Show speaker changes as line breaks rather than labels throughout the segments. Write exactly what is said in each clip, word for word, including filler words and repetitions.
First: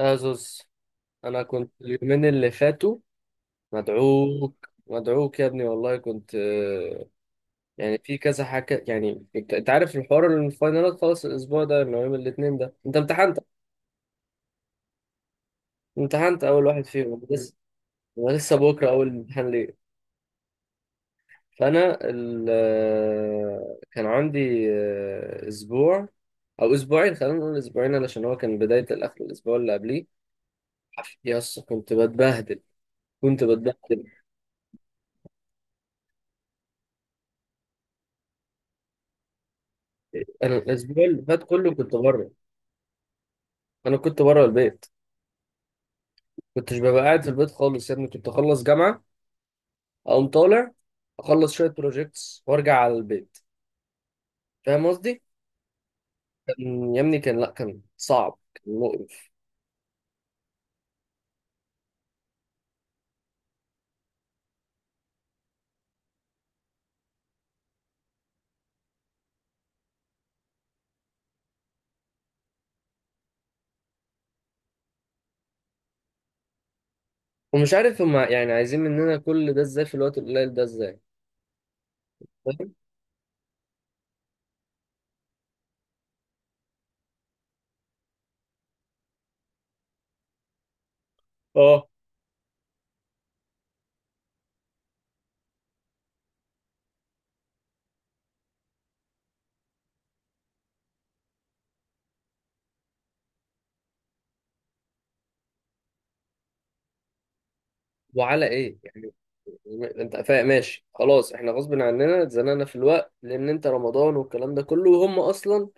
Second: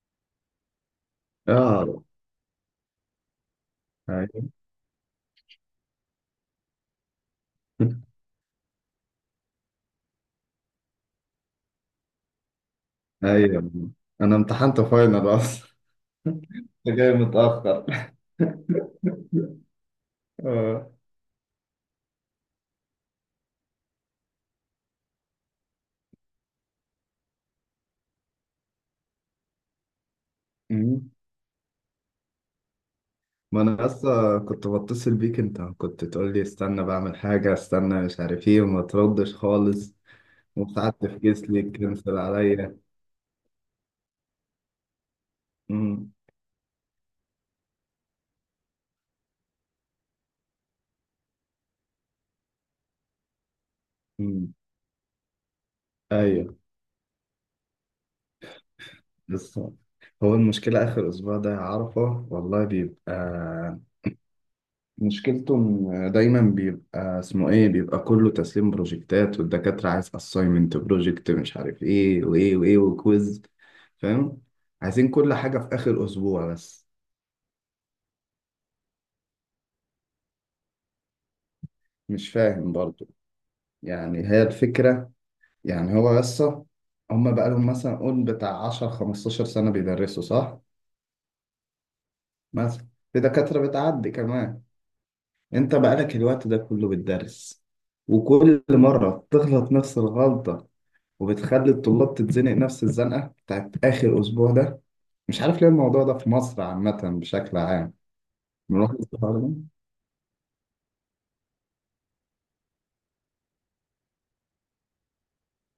ازوس. انا كنت
اه
اليومين اللي فاتوا
ايوه
مدعوك مدعوك يا ابني، والله كنت آه، يعني في كذا حاجه. يعني انت أنت عارف الحوار، الفاينالات خلاص الاسبوع ده اللي هو يوم الاثنين ده. انت امتحنت
ايوه انا امتحنت فاينل اصلا.
امتحنت اول واحد
انت جاي
فيهم لسه،
متاخر.
ولسه بكره اول امتحان ليه.
اه.
فانا ال... آه، كان عندي آه، اسبوع او اسبوعين، خلينا نقول اسبوعين، علشان هو كان بدايه الاخر الاسبوع اللي قبليه.
أمم.
يس كنت بتبهدل، كنت
ما انا
بتبهدل.
اصلا كنت بتصل بيك، انت كنت تقول لي استنى بعمل حاجه استنى مش عارف ايه وما تردش خالص،
انا
وساعات
الاسبوع اللي فات
تفكيس
كله
ليك
كنت
كنسل
بره،
عليا.
انا كنت بره البيت.
أمم.
كنتش ببقى قاعد في البيت خالص يا ابني. كنت اخلص جامعه اقوم طالع، اخلص شويه بروجيكتس وارجع على البيت.
أمم.
فاهم قصدي؟
ايوه.
كان يا ابني كان، لا كان صعب، كان مقرف.
بس هو المشكله اخر اسبوع ده يا عرفه والله بيبقى، مشكلته إن دايما بيبقى اسمه ايه، بيبقى كله تسليم بروجكتات، والدكاترة عايز اساينمنت بروجكت مش عارف ايه وايه وايه وكويز. فاهم؟ عايزين كل حاجة في اخر اسبوع بس.
ومش عارف هما يعني عايزين مننا كل ده ازاي في الوقت القليل ده ازاي.
مش فاهم
فاهم؟
برضو. يعني هي الفكرة، يعني هو بس، هما بقالهم مثلا قول بتاع عشرة خمستاشر سنة بيدرسوا، صح؟
اه
مثلا في دكاترة بتعدي كمان. انت بقالك الوقت ده كله بتدرس، وكل مرة تغلط نفس الغلطة، وبتخلي الطلاب تتزنق نفس الزنقة بتاعت آخر أسبوع ده. مش عارف ليه الموضوع ده في مصر عامة بشكل عام.
وعلى ايه
ملاحظ
يعني.
الحوار ده؟
انت فاهم، ماشي خلاص، احنا غصب عننا اتزنقنا في الوقت لان انت رمضان والكلام ده كله، وهم اصلا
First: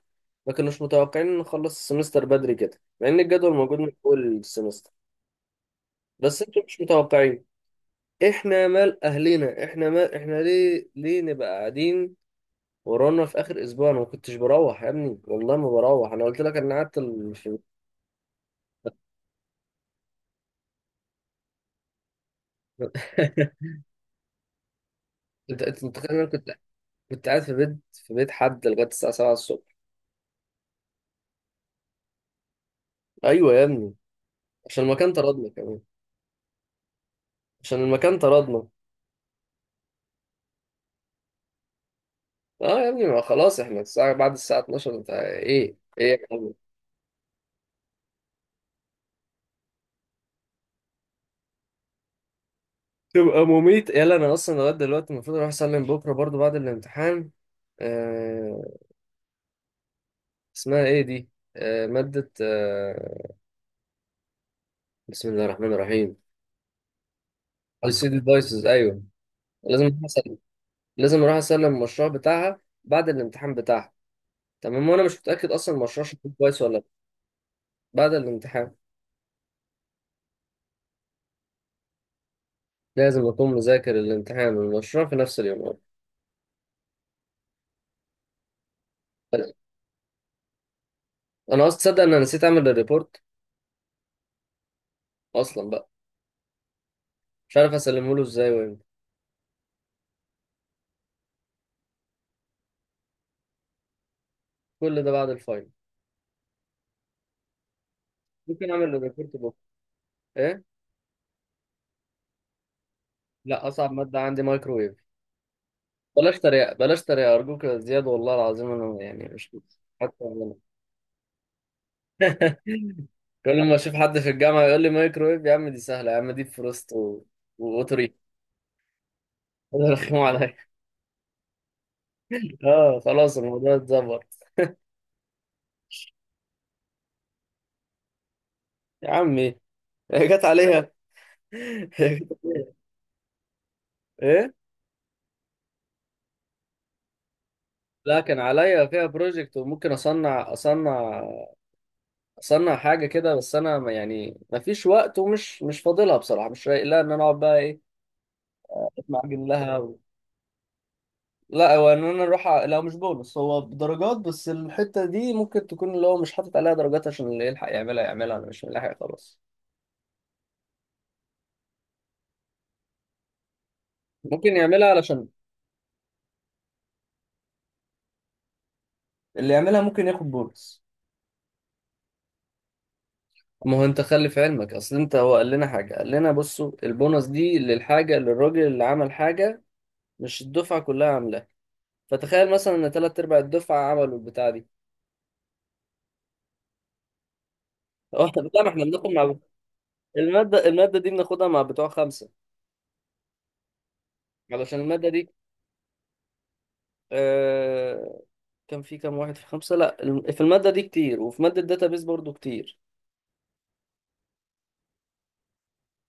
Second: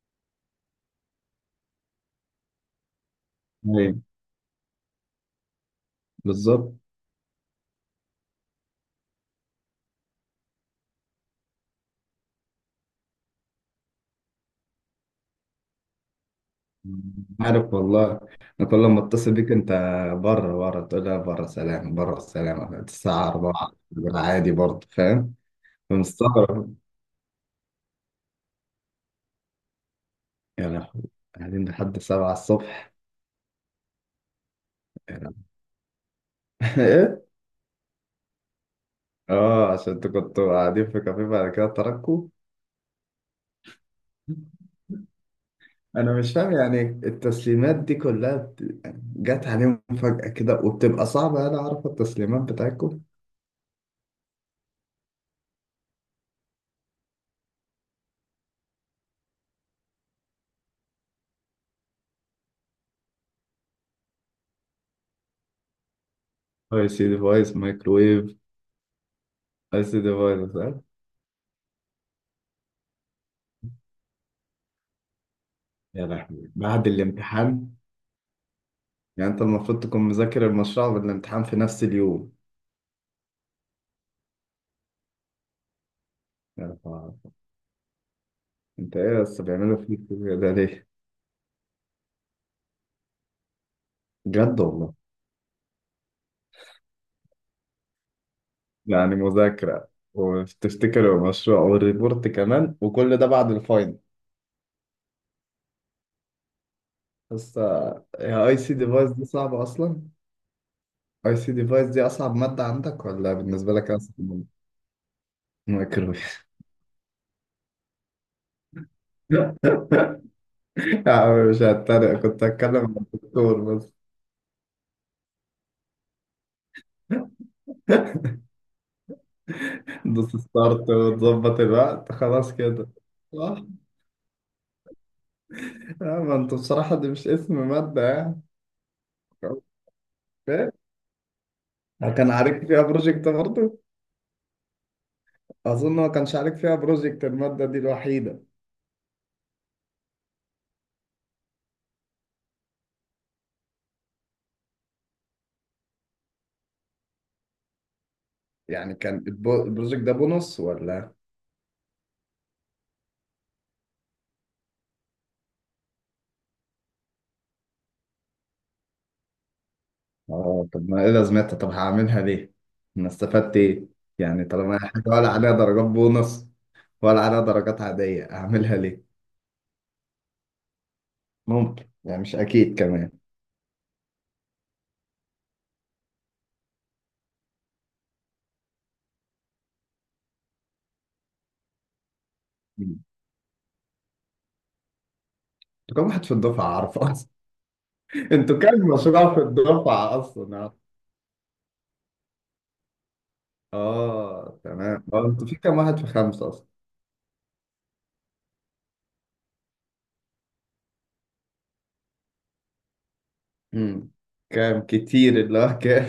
ما كانوش متوقعين ان نخلص السمستر بدري كده، مع ان الجدول موجود من
أيوه
اول السمستر. بس انتوا
بالظبط.
مش متوقعين. احنا مال اهلنا، احنا مال، احنا ليه ليه نبقى قاعدين ورانا في اخر اسبوع؟ انا ما كنتش بروح يا ابني، والله ما بروح. انا قلت لك انا قعدت ال... في...
عارف والله. أنا كل ما أتصل بيك أنت، بره بره تقول لي بره سلام، بره سلام الساعة اربعة. عادي برضه فاهم.
انت انت متخيل إن انا كنت
فمستغرب.
كنت قاعد في بيت في بيت حد لغايه الساعه السابعة الصبح.
يا لهوي، قاعدين لحد السابعة الصبح؟
ايوه يا ابني، عشان المكان
يا لهوي.
طردنا كمان.
إيه؟
عشان المكان طردنا.
آه عشان أنتوا كنتوا قاعدين في كافيه بعد كده تركوا.
اه يا ابني، ما خلاص احنا الساعه بعد الساعه اتناشر. انت ايه ايه
انا
يا
مش فاهم،
ابني؟
يعني التسليمات دي كلها بت- جت عليهم فجأة كده وبتبقى صعبة، انا اعرف التسليمات بتاعتكم.
تبقى مميت. يلا انا اصلا لغايه دلوقتي المفروض اروح اسلم بكره برضو بعد الامتحان. آه، اسمها ايه دي؟ آه مادة، آه بسم الله الرحمن الرحيم.
اي سي ديفايس، مايكرويف.
السيديدايسز ايوه.
اي
لازم
سي
اروح اسلم،
ديفايس، فاهم.
لازم اروح اسلم المشروع بتاعها بعد الامتحان بتاعها. تمام؟ وانا مش متأكد اصلا المشروع
يا
شكله
لهوي
كويس ولا لا.
بعد الامتحان؟
بعد الامتحان
يعني انت المفروض تكون مذاكر المشروع والامتحان في نفس اليوم.
لازم اكون مذاكر الامتحان والمشروع في نفس اليوم.
يا لهوي. انت ايه بس
طيب،
بيعملوا فيك كده ليه؟
انا اصلا تصدق ان انا نسيت اعمل الريبورت.
بجد والله؟
اصلا بقى مش عارف اسلمه له ازاي وامتى.
يعني مذاكرة، وتفتكر المشروع والريبورت كمان وكل ده بعد الفاينل؟
كل ده بعد الفاينل.
بس آه، يا اي
ممكن
سي
اعمل
ديفايس دي
الريبورت بكره.
صعبة اصلا.
ايه؟
اي سي ديفايس دي اصعب ماده عندك ولا
لا،
بالنسبه لك
اصعب
اصعب
مادة عندي
ماده؟
مايكرويف. بلاش
مايكرويف؟
تريقة، بلاش تريقة أرجوك يا زياد. والله العظيم أنا يعني مش، حتى أنا.
يا عم مش هتريق، كنت هتكلم مع
كل ما
الدكتور بس.
أشوف حد في الجامعة يقول لي مايكرويف يا عم دي سهلة، يا عم دي فروست و... وأوتوري. رخموا
دوس
عليا.
ستارت وتظبط الوقت خلاص كده.
آه خلاص
صح.
الموضوع اتظبط.
آه، ما انت بصراحه دي مش اسم ماده يعني.
يا عمي هي جت
إيه؟
عليها.
كان عليك فيها بروجكت برضه؟
إيه؟
اظن ما كانش عليك فيها بروجكت الماده دي
لا، كان
الوحيده.
عليا فيها بروجكت. وممكن أصنع أصنع أصنع حاجة كده. بس أنا ما- يعني ما فيش وقت، ومش مش فاضلها بصراحة، مش رايق لها إن أنا أقعد بقى إيه،
يعني كان
أتمعجن
البو-
لها.
البروجكت ده بونص ولا؟
لا هو ان انا اروح ع- لا مش بونص، هو بدرجات. بس الحته دي ممكن تكون اللي هو مش حاطط عليها درجات، عشان اللي يلحق يعملها يعملها. انا مش ملاحق خلاص.
اه طب ما ايه لازمتها، طب هعملها ليه؟ انا استفدت ايه؟ يعني
ممكن
طالما هي
يعملها
حاجه
علشان
ولا عليها درجات بونص ولا عليها درجات عاديه، اعملها ليه؟
اللي يعملها ممكن ياخد بونص.
ممكن، يعني مش اكيد كمان.
ما هو انت خلي في علمك، اصل انت هو قال لنا حاجه، قال لنا بصوا البونص دي للحاجه للراجل اللي عمل حاجه، مش الدفعه كلها عاملاها. فتخيل مثلا ان
مم.
ثلاث ارباع الدفعه عملوا البتاع دي.
انتوا كام واحد في الدفعه عارفه اصلا؟
هو احنا
انتوا
لا، ما
كام
احنا بناخد
مشروع
مع
في الدفعه اصلا
الماده
عارف؟
الماده دي. بناخدها مع بتوع خمسه،
اه
علشان
تمام،
الماده دي
اه انتوا في كام واحد في خمسه اصلا؟
آه، كان في كام واحد في خمسة. لا، الم- في المادة دي كتير، وفي مادة داتابيز برضو كتير.
امم. كام كتير، اللي هو كام؟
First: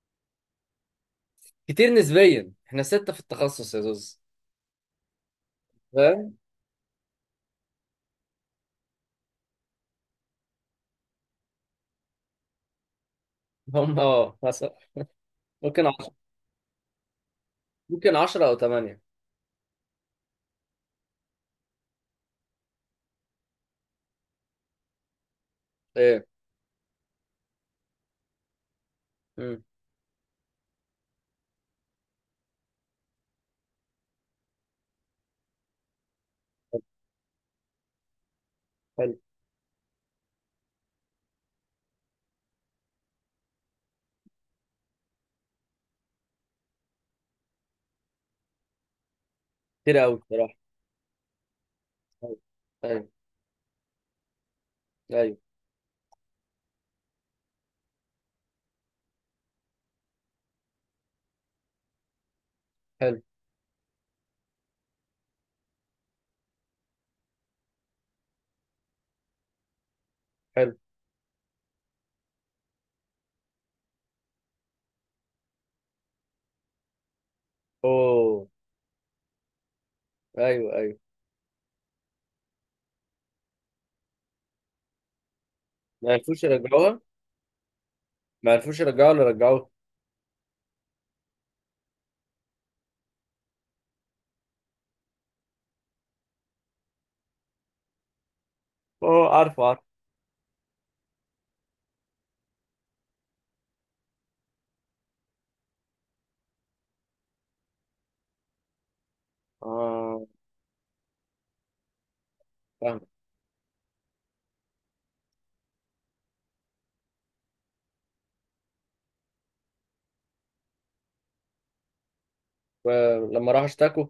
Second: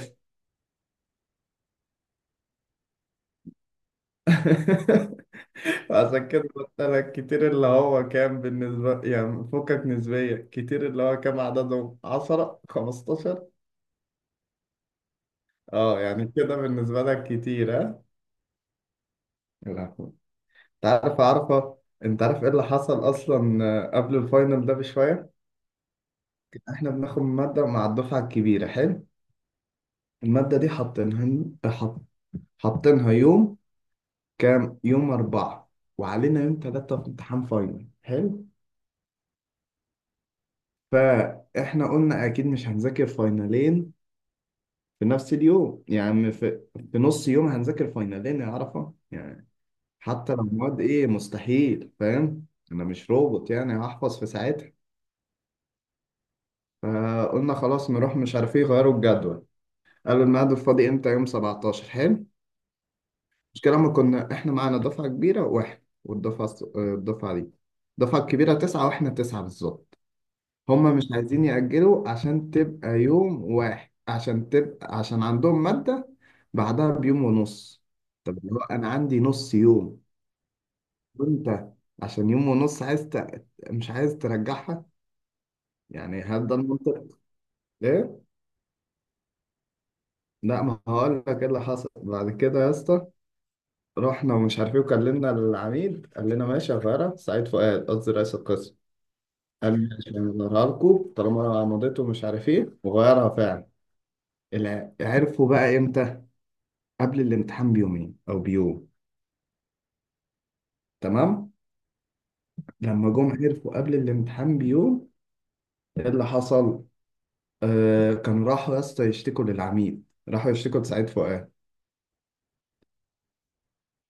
كتير نسبيا، احنا ستة في التخصص يا زوز.
عشان
فاهم.
كده قلت لك كتير اللي هو كام بالنسبة، يعني فكك نسبية، كتير اللي هو كام عددهم، عشرة خمسة عشر؟
هم اه مثلا ممكن
اه
عشرة،
يعني كده بالنسبة لك كتير، ها؟
ممكن عشرة أو تمانية.
لا، انت عارف، عارفة. انت عارف ايه اللي حصل اصلا؟ آه، قبل الفاينل ده بشوية،
ايه.
احنا بناخد مادة مع الدفعة الكبيرة، حلو.
امم.
المادة دي حاطينها، حط... حاطينها يوم كام، يوم أربعة. وعلينا يوم تلاتة في امتحان فاينل، حلو.
حلو.
فاحنا قلنا اكيد مش هنذاكر فاينلين في نفس اليوم، يعني في, في نص يوم هنذاكر فاينلين يا عرفة يعني.
كتير أوي
حتى لو
بصراحة.
مواد ايه مستحيل،
أيوه،
فاهم. انا
أيوه،
مش روبوت يعني هحفظ في ساعتها.
أيوه.
فقلنا خلاص نروح مش عارف ايه، غيروا الجدول. قالوا الميعاد الفاضي امتى، يوم سبعتاشر، حلو.
حلو.
المشكلة ما كنا احنا معانا دفعة كبيرة واحد، والدفعة الص- آه، الدفعة دي، الدفعة الكبيرة تسعة واحنا تسعة بالظبط.
حلو.
هما مش عايزين يأجلوا عشان تبقى يوم واحد، عشان تبقى، عشان عندهم مادة بعدها بيوم ونص. طب
أوه.
اللي هو انا عندي نص يوم
أيوه، أيوه.
وانت عشان يوم ونص عايز ت... مش عايز ترجعها؟
ما
يعني
عرفوش
هبدأ
يرجعوها،
المنطق. ليه؟
ما عرفوش يرجعوها ولا رجعوها.
لا ما هقول لك ايه اللي حصل بعد كده يا اسطى. رحنا ومش عارف ايه وكلمنا العميد، قال لنا ماشي يا غيرة، سعيد فؤاد قصدي رئيس القسم.
أوه، عارفه
قال
عارفه.
لي ماشي هنغيرها لكم طالما مضيته ومش عارف ايه، وغيرها فعلا. الع- عرفوا بقى امتى؟ قبل الامتحان بيومين او بيوم.
آه،
تمام؟
فاهم.
لما جم عرفوا قبل الامتحان بيوم. ايه اللي حصل؟ آه كان راحوا يا اسطى يشتكوا للعميد، راحوا يشتكوا لسعيد فؤاد.
ولما راحوا اشتكوا.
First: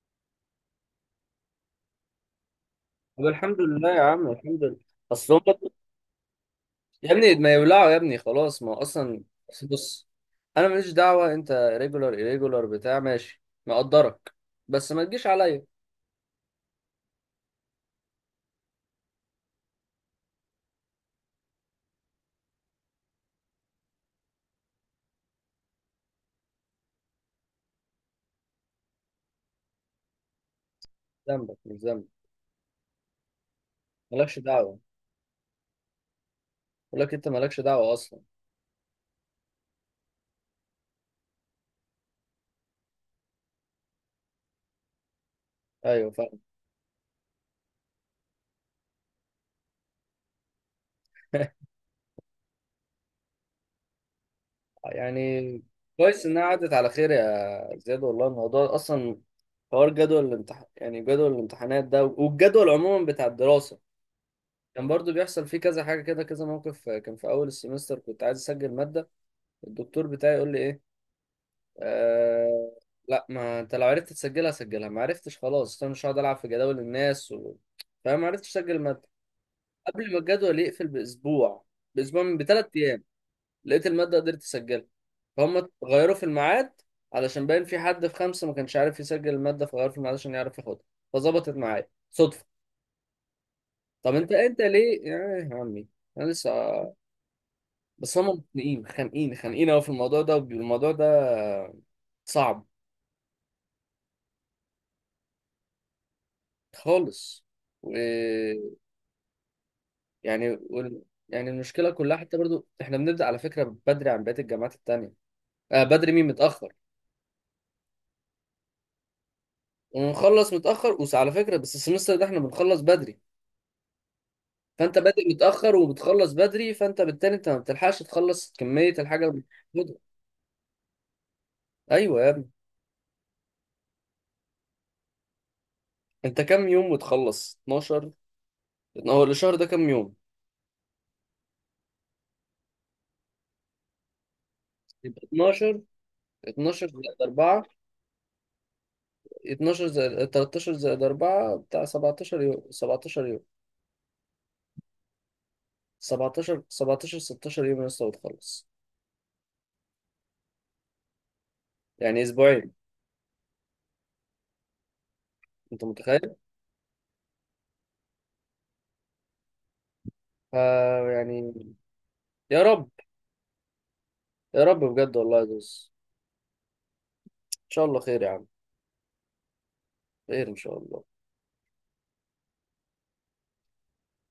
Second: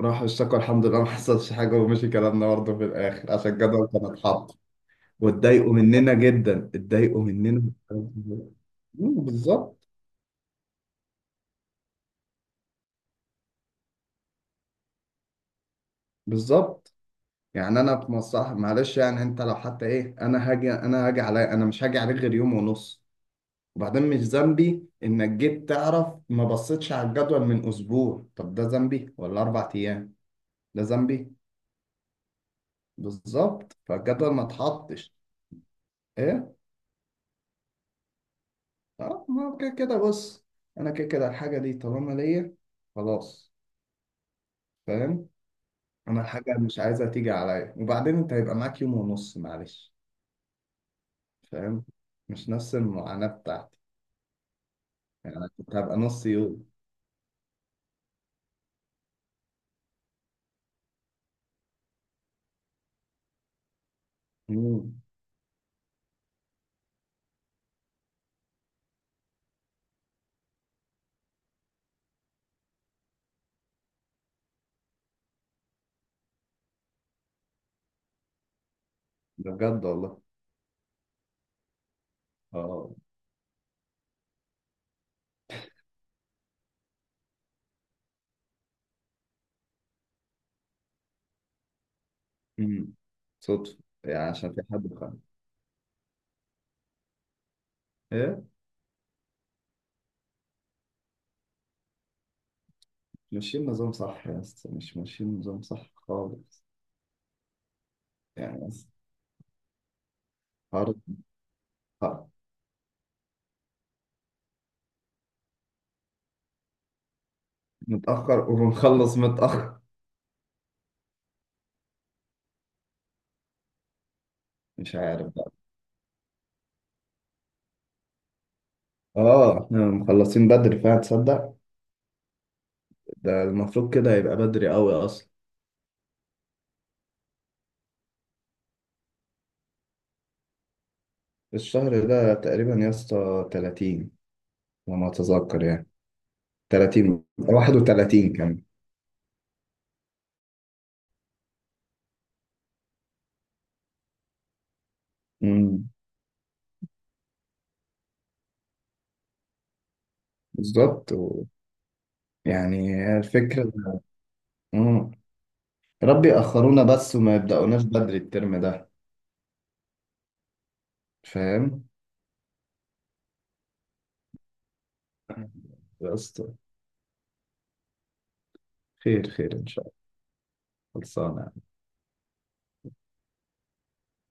راحوا اشتكوا، الحمد لله ما حصلش حاجة ومشي كلامنا برضه في
طب
الآخر عشان
الحمد
الجدول
لله يا
كان
عم،
اتحط.
الحمد لله. أصل هم،
واتضايقوا مننا جدا،
يا
اتضايقوا
ابني ما
مننا.
يولعوا، يا ابني خلاص. ما هو اصلا
مم،
بس
بالظبط.
بص، انا ماليش دعوه. انت ريجولار irregular بتاع، ماشي مقدرك، بس ما تجيش عليا.
بالظبط. يعني انا في مصلحة، معلش يعني انت لو حتى ايه، انا هاجي، انا هاجي عليا، انا مش هاجي عليك غير يوم ونص. وبعدين مش ذنبي انك جيت تعرف ما بصيتش على الجدول من اسبوع، طب ده ذنبي؟ ولا اربع ايام، ده ذنبي؟
ذنبك مش ذنبك،
بالظبط، فالجدول
مالكش
ما
دعوه.
اتحطش. ايه؟
بقول لك انت مالكش دعوه اصلا.
اه ما هو كده كده، بص انا كده كده الحاجه دي طالما ليا خلاص، فاهم.
ايوه
انا
فاهم.
الحاجه مش عايزها تيجي عليا، وبعدين انت هيبقى معاك يوم ونص، معلش. فاهم؟ مش نفس المعاناه بتاعتي. يعني انا
يعني
كنت هبقى
كويس
نص
انها
يوم.
عدت على خير يا زياد. والله الموضوع اصلا، حوار جدول الامتحان، يعني جدول الامتحانات ده والجدول عموما بتاع الدراسه، كان
مم.
برضو بيحصل فيه كذا حاجه كده، كذا موقف. كان في اول السمستر كنت عايز اسجل ماده، الدكتور بتاعي يقول لي ايه؟ أه، لا، ما انت لو عرفت تسجلها سجلها، ما عرفتش خلاص انا مش هقعد العب في جداول الناس و... فما عرفتش اسجل الماده.
ده بجد
قبل ما
والله.
الجدول يقفل باسبوع باسبوع من بثلاث
اه.
ايام لقيت الماده قدرت اسجلها. فهم غيروا في الميعاد، علشان باين في حد في خمسه ما كانش عارف يسجل الماده، فغيروا في الميعاد عشان يعرف ياخدها. فظبطت معايا صدفه.
مم. صدفه.
طب
يعني
انت
عشان
انت
في حد
ليه يا
خان.
يا عمي، انا لسه، بس هم
ايه؟
مخانقين خانقين خانقين قوي في الموضوع ده والموضوع ده صعب
ماشيين نظام صح يا اسطى؟ مش ماشيين نظام صح خالص.
خالص. و...
يعني بس،
يعني
هارد.
وال... يعني المشكله كلها، حتى برضو احنا بنبدا على فكره بدري عن بقيه الجامعات التانيه. آه بدري. مين متاخر؟
متاخر وبنخلص متاخر.
ونخلص متاخر. وعلى فكره بس السمستر ده احنا بنخلص بدري.
مش
فانت بادئ
عارف.
متاخر وبتخلص بدري، فانت بالتالي انت ما بتلحقش تخلص كميه الحاجه اللي
اه احنا
بتاخدها.
مخلصين بدري فعلا تصدق؟
ايوه يا ابني.
ده المفروض كده يبقى بدري قوي اصلا.
انت كام يوم وتخلص؟ اتناشر. هو الشهر ده كام يوم؟
الشهر ده تقريبا يا اسطى تلاتين، لما
يبقى
اتذكر
اتناشر.
يعني.
اتناشر زائد
تلاتين
اربعة،
واحد وتلاتين كمان.
اتناشر زائد تلتاشر زائد اربعة بتاع سبعتاشر يوم، سبعتاشر يوم.
امم.
سبعتاشر، سبعتاشر، ستة عشر يوم لسه وتخلص.
بالظبط و...
يعني اسبوعين.
يعني هي الفكرة. امم.
انت
ربي
متخيل؟
يأخرونا بس وما يبدأوناش بدري الترم ده.
ف يعني.
فاهم.
يا رب، يا رب بجد والله يا زوز.
يا اسطى.
ان شاء الله خير يا عم.
خير، خير ان شاء الله.
خير ان شاء الله.
خلصانة.